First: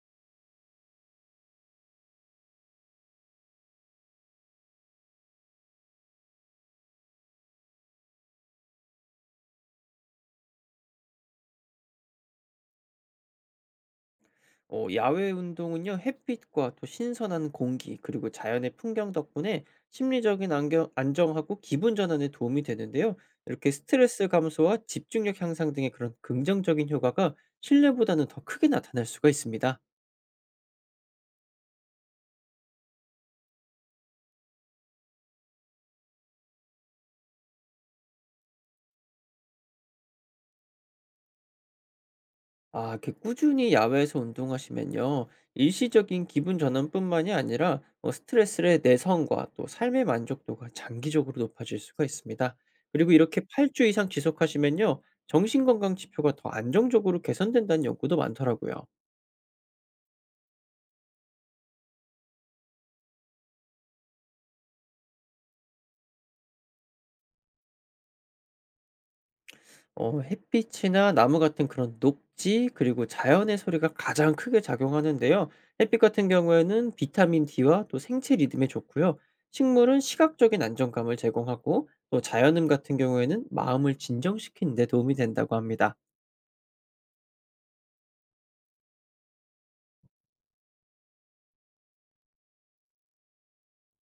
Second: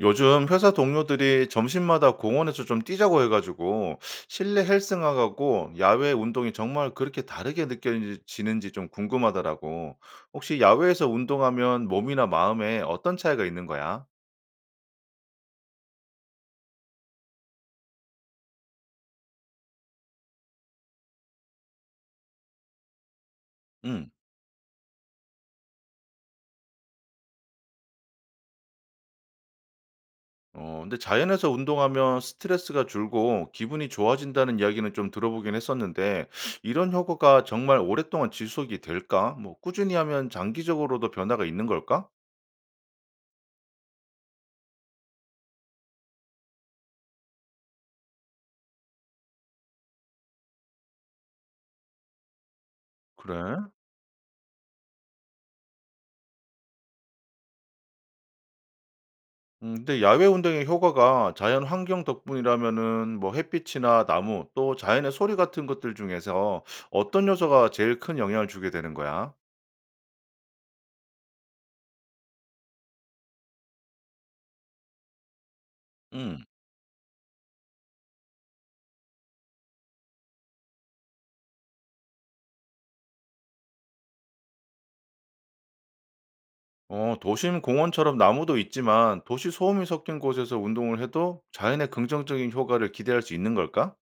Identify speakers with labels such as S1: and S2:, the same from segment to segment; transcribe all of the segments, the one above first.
S1: 요즘 회사 동료들이 점심마다 공원에서 좀 뛰자고 해가지고 실내 헬스장하고 야외 운동이 정말 그렇게 다르게 느껴지는지 좀 궁금하더라고. 혹시 야외에서 운동하면 몸이나 마음에 어떤 차이가 있는 거야?
S2: 야외 운동은요, 햇빛과 또 신선한 공기 그리고 자연의 풍경 덕분에 심리적인 안정하고 기분 전환에 도움이 되는데요. 이렇게
S1: 응.
S2: 스트레스 감소와 집중력 향상 등의 그런 긍정적인 효과가 실내보다는 더 크게 나타날 수가 있습니다.
S1: 근데 자연에서 운동하면 스트레스가 줄고 기분이 좋아진다는 이야기는 좀 들어보긴 했었는데 이런 효과가 정말 오랫동안 지속이 될까? 뭐 꾸준히 하면 장기적으로도 변화가 있는 걸까?
S2: 아, 이렇게 꾸준히 야외에서 운동하시면요, 일시적인 기분 전환뿐만이 아니라 스트레스의 내성과 또 삶의 만족도가 장기적으로 높아질 수가 있습니다. 그리고 이렇게
S1: 그래.
S2: 8주 이상 지속하시면요, 정신건강 지표가 더 안정적으로 개선된다는 연구도 많더라고요.
S1: 근데 야외 운동의 효과가 자연 환경 덕분이라면은 뭐 햇빛이나 나무 또 자연의 소리 같은 것들 중에서 어떤 요소가 제일 큰 영향을 주게 되는 거야?
S2: 햇빛이나 나무 같은 그런 녹지 그리고 자연의 소리가 가장 크게 작용하는데요. 햇빛 같은
S1: 음.
S2: 경우에는 비타민 D와 또 생체 리듬에 좋고요. 식물은 시각적인 안정감을 제공하고, 또 자연음 같은 경우에는 마음을 진정시키는 데 도움이 된다고 합니다.
S1: 어, 도심 공원처럼 나무도 있지만 도시 소음이 섞인 곳에서 운동을 해도 자연의 긍정적인 효과를 기대할 수 있는 걸까?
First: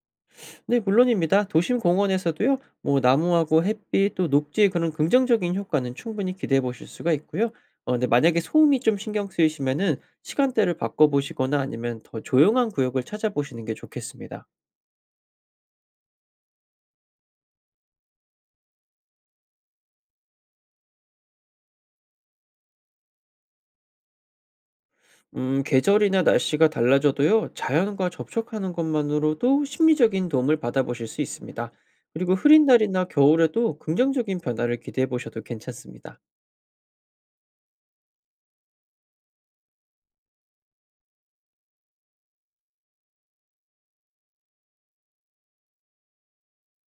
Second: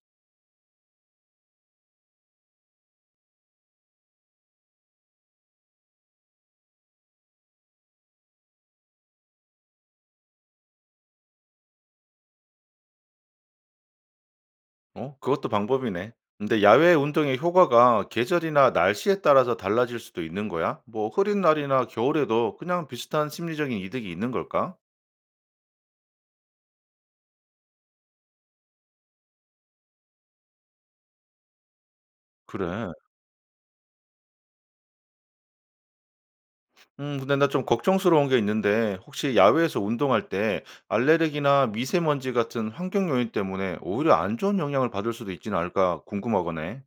S2: 네, 물론입니다. 도심 공원에서도요, 뭐 나무하고 햇빛 또 녹지의 그런 긍정적인 효과는 충분히 기대해 보실 수가 있고요. 근데 만약에 소음이 좀 신경 쓰이시면은 시간대를 바꿔 보시거나 아니면 더 조용한 구역을 찾아보시는 게 좋겠습니다.
S1: 어, 그것도 방법이네. 근데 야외 운동의 효과가 계절이나 날씨에 따라서 달라질 수도 있는 거야? 뭐 흐린 날이나 겨울에도 그냥 비슷한 심리적인 이득이 있는 걸까?
S2: 음, 계절이나 날씨가 달라져도요, 자연과 접촉하는 것만으로도 심리적인 도움을 받아 보실 수 있습니다. 그리고 흐린
S1: 그래.
S2: 날이나 겨울에도 긍정적인 변화를 기대해 보셔도 괜찮습니다.
S1: 근데 나 좀 걱정스러운 게 있는데 혹시 야외에서 운동할 때 알레르기나 미세먼지 같은 환경 요인 때문에 오히려 안 좋은 영향을 받을 수도 있지는 않을까 궁금하거네.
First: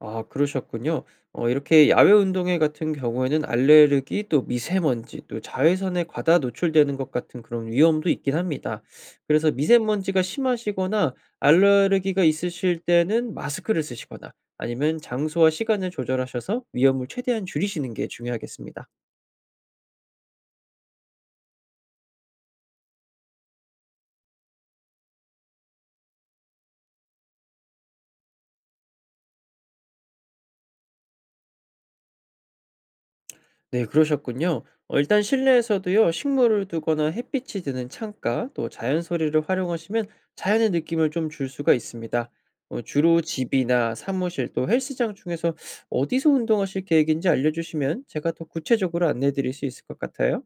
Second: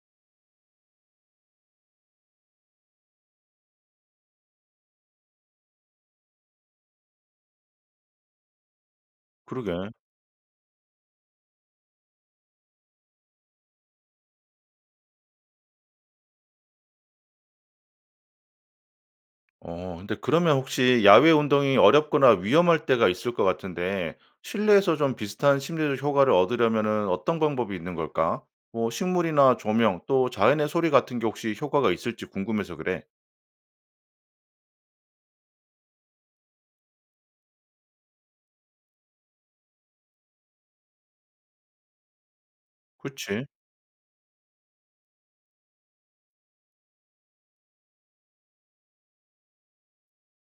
S2: 아, 그러셨군요. 이렇게 야외 운동회 같은 경우에는 알레르기 또 미세먼지 또 자외선에 과다 노출되는 것 같은 그런 위험도 있긴 합니다. 그래서
S1: 그러게.
S2: 미세먼지가 심하시거나 알레르기가 있으실 때는 마스크를 쓰시거나 아니면 장소와 시간을 조절하셔서 위험을 최대한 줄이시는 게 중요하겠습니다.
S1: 어 근데 그러면 혹시 야외 운동이 어렵거나 위험할 때가 있을 것 같은데 실내에서 좀 비슷한 심리적 효과를 얻으려면은 어떤 방법이 있는 걸까? 뭐 식물이나 조명 또 자연의 소리 같은 게 혹시 효과가 있을지 궁금해서 그래.
S2: 네, 그러셨군요. 일단 실내에서도요, 식물을 두거나 햇빛이 드는 창가, 또 자연 소리를 활용하시면 자연의 느낌을 좀 줄 수가 있습니다. 주로
S1: 그치?
S2: 집이나 사무실 또 헬스장 중에서 어디서 운동하실 계획인지 알려주시면 제가 더 구체적으로 안내해 드릴 수 있을 것 같아요.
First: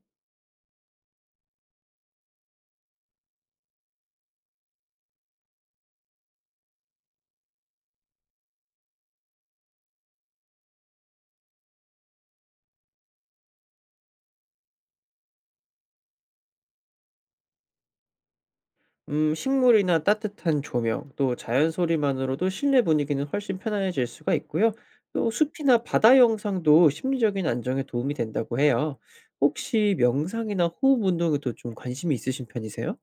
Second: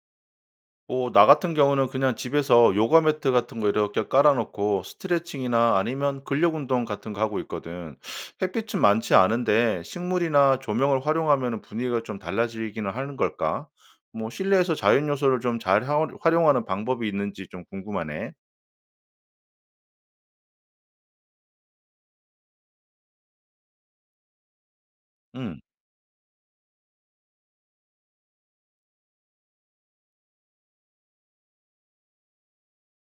S1: 오, 나 같은 경우는 그냥 집에서 요가 매트 같은 거 이렇게 깔아 놓고 스트레칭이나 아니면 근력 운동 같은 거 하고 있거든. 햇빛은 많지 않은데 식물이나 조명을 활용하면 분위기가 좀 달라지기는 하는 걸까? 뭐 실내에서 자연 요소를 좀 잘 활용하는 방법이 있는지 좀 궁금하네.
S2: 음, 식물이나 따뜻한 조명, 또 자연 소리만으로도 실내 분위기는 훨씬 편안해질 수가 있고요. 또
S1: 음.
S2: 숲이나 바다 영상도 심리적인 안정에 도움이 된다고 해요. 혹시 명상이나 호흡 운동에도 좀 관심이 있으신 편이세요?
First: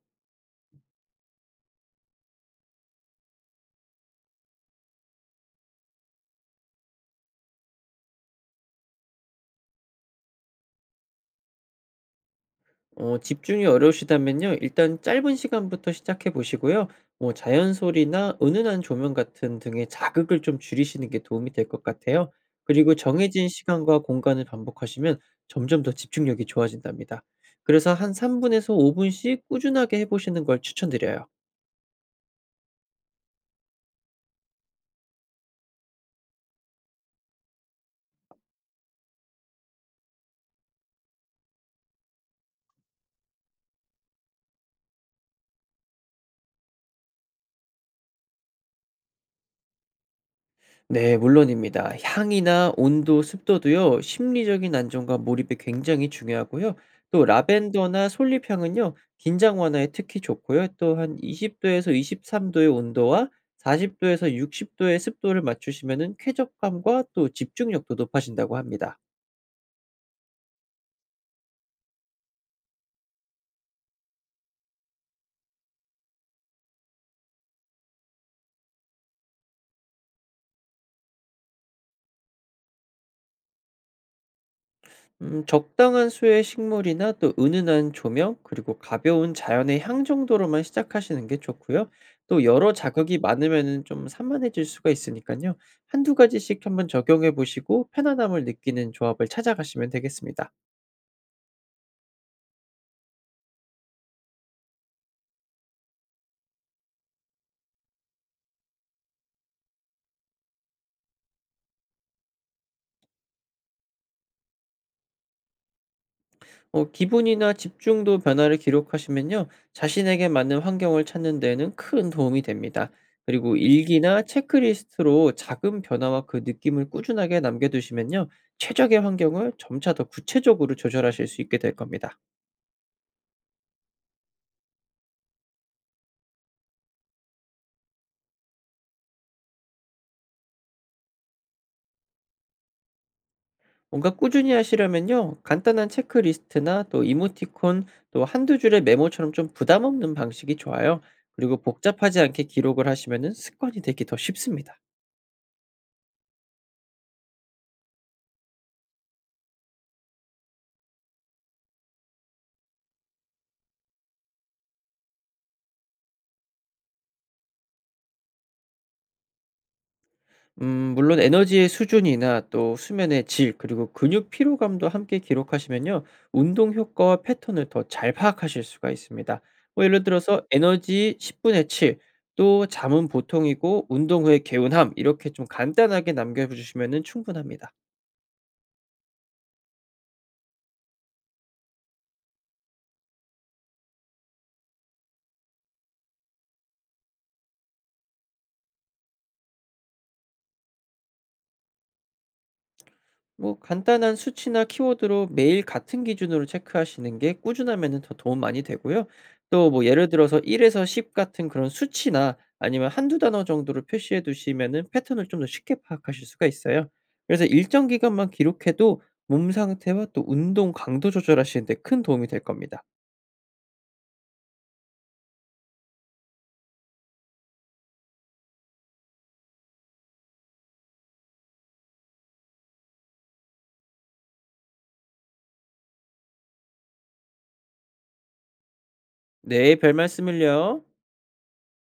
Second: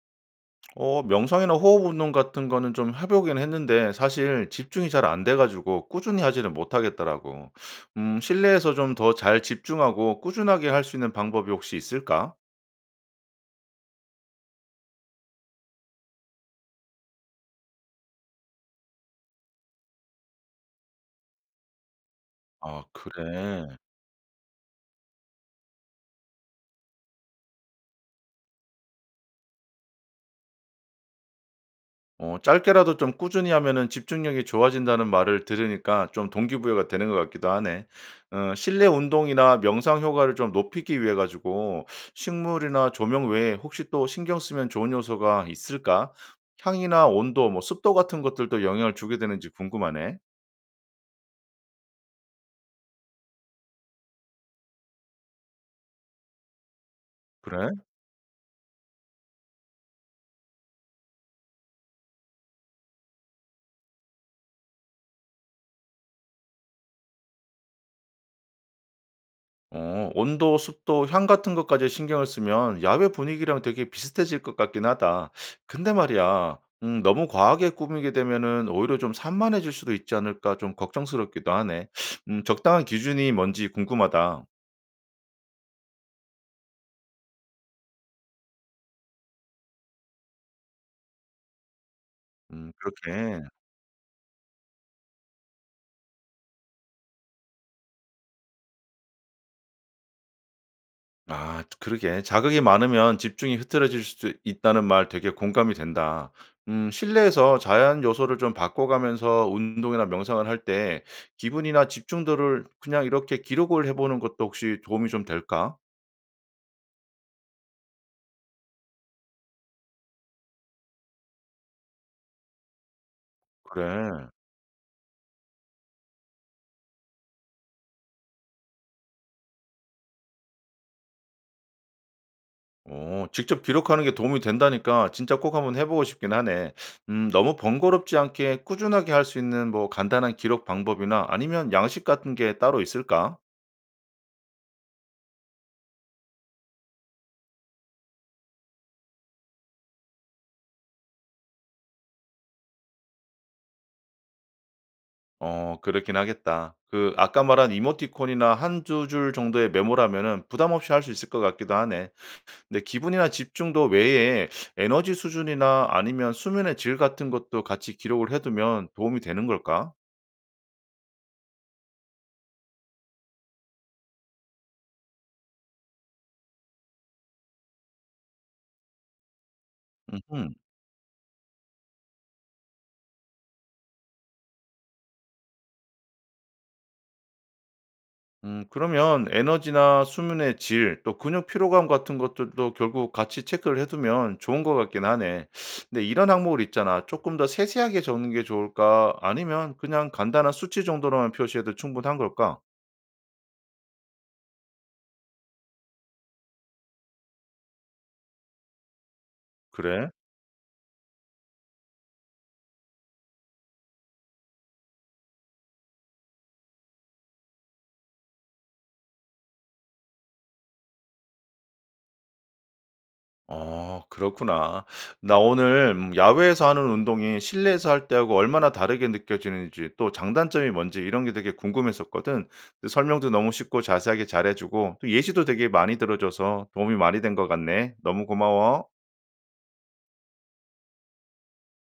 S1: 어 명상이나 호흡 운동 같은 거는 좀 해보긴 했는데 사실 집중이 잘 안 돼 가지고 꾸준히 하지는 못하겠더라고. 실내에서 좀 더 잘 집중하고 꾸준하게 할 수 있는 방법이 혹시 있을까?
S2: 집중이 어려우시다면요, 일단 짧은 시간부터 시작해 보시고요, 뭐 자연 소리나 은은한 조명 같은 등의 자극을 좀 줄이시는 게 도움이 될 것 같아요.
S1: 아
S2: 그리고 정해진
S1: 그래.
S2: 시간과 공간을 반복하시면 점점 더 집중력이 좋아진답니다. 그래서 한 3분에서 5분씩 꾸준하게 해보시는 걸 추천드려요.
S1: 어 짧게라도 좀 꾸준히 하면은 집중력이 좋아진다는 말을 들으니까 좀 동기부여가 되는 것 같기도 하네. 어 실내 운동이나 명상 효과를 좀 높이기 위해 가지고 식물이나 조명 외에 혹시 또 신경 쓰면 좋은 요소가 있을까? 향이나 온도, 뭐 습도 같은 것들도 영향을 주게 되는지 궁금하네.
S2: 네, 물론입니다. 향이나 온도, 습도도요, 심리적인 안정과 몰입이 굉장히 중요하고요. 또
S1: 그래?
S2: 라벤더나 솔잎향은요, 긴장 완화에 특히 좋고요. 또한 20도에서 23도의 온도와 40도에서 60도의 습도를 맞추시면은 쾌적감과 또 집중력도 높아진다고 합니다.
S1: 어 온도, 습도, 향 같은 것까지 신경을 쓰면 야외 분위기랑 되게 비슷해질 것 같긴 하다. 근데 말이야, 너무 과하게 꾸미게 되면은 오히려 좀 산만해질 수도 있지 않을까 좀 걱정스럽기도 하네. 적당한 기준이 뭔지 궁금하다.
S2: 음, 적당한 수의 식물이나 또 은은한 조명 그리고 가벼운 자연의 향 정도로만 시작하시는 게 좋고요. 또 여러 자극이
S1: 그렇게.
S2: 많으면은 좀 산만해질 수가 있으니까요, 한두 가지씩 한번 적용해 보시고 편안함을 느끼는 조합을 찾아가시면 되겠습니다.
S1: 아 그러게. "자극이 많으면 집중이 흐트러질 수도 있다."는 말 되게 공감이 된다. 실내에서 자연 요소를 좀 바꿔가면서 운동이나 명상을 할 때 기분이나 집중도를 그냥 이렇게 기록을 해 보는 것도 혹시 도움이 좀 될까?
S2: 어, 기분이나 집중도 변화를 기록하시면요, 자신에게 맞는 환경을 찾는 데에는 큰 도움이 됩니다. 그리고 일기나
S1: 그래.
S2: 체크리스트로 작은 변화와 그 느낌을 꾸준하게 남겨두시면요, 최적의 환경을 점차 더 구체적으로 조절하실 수 있게 될 겁니다.
S1: 오, 직접 기록하는 게 도움이 된다니까 진짜 꼭 한번 해 보고 싶긴 하네. 너무 번거롭지 않게 꾸준하게 할 수 있는 뭐 간단한 기록 방법이나 아니면 양식 같은 게 따로 있을까?
S2: 뭔가 꾸준히 하시려면요, 간단한 체크리스트나 또 이모티콘 또 한두 줄의 메모처럼 좀 부담 없는 방식이 좋아요. 그리고 복잡하지 않게 기록을 하시면은 습관이 되기 더 쉽습니다.
S1: 어 그렇긴 하겠다. 그 아까 말한 이모티콘이나 한두 줄 정도의 메모라면은 부담 없이 할 수 있을 것 같기도 하네. 근데 기분이나 집중도 외에 에너지 수준이나 아니면 수면의 질 같은 것도 같이 기록을 해 두면 도움이 되는 걸까?
S2: 음, 물론 에너지의 수준이나 또 수면의 질 그리고 근육 피로감도 함께 기록하시면요, 운동 효과와 패턴을 더 잘 파악하실 수가 있습니다. 뭐 예를 들어서
S1: 음
S2: 에너지 10분의 7, 또 잠은 보통이고 운동 후의 개운함, 이렇게 좀 간단하게 남겨 주시면은 충분합니다.
S1: 그러면 에너지나 수면의 질 또 근육 피로감 같은 것들도 결국 같이 체크를 해 두면 좋은 것 같긴 하네. 근데 이런 항목을 있잖아. 조금 더 세세하게 적는 게 좋을까? 아니면 그냥 간단한 수치 정도로만 표시해도 충분한 걸까?
S2: 뭐 간단한 수치나 키워드로 매일 같은 기준으로 체크하시는 게, 꾸준하면은 더 도움 많이 되고요. 또 뭐 예를
S1: 그래?
S2: 들어서 1에서 10 같은 그런 수치나 아니면 한두 단어 정도로 표시해 두시면은 패턴을 좀 더 쉽게 파악하실 수가 있어요. 그래서 일정 기간만 기록해도 몸 상태와 또 운동 강도 조절하시는 데 큰 도움이 될 겁니다.
S1: 어 그렇구나. 나 오늘 야외에서 하는 운동이 실내에서 할 때하고 얼마나 다르게 느껴지는지 또 장단점이 뭔지 이런 게 되게 궁금했었거든. 근데 설명도 너무 쉽고 자세하게 잘해 주고 또 예시도 되게 많이 들어 줘서 도움이 많이 된 것 같네. 너무 고마워.
S2: 네, 별 말씀을요.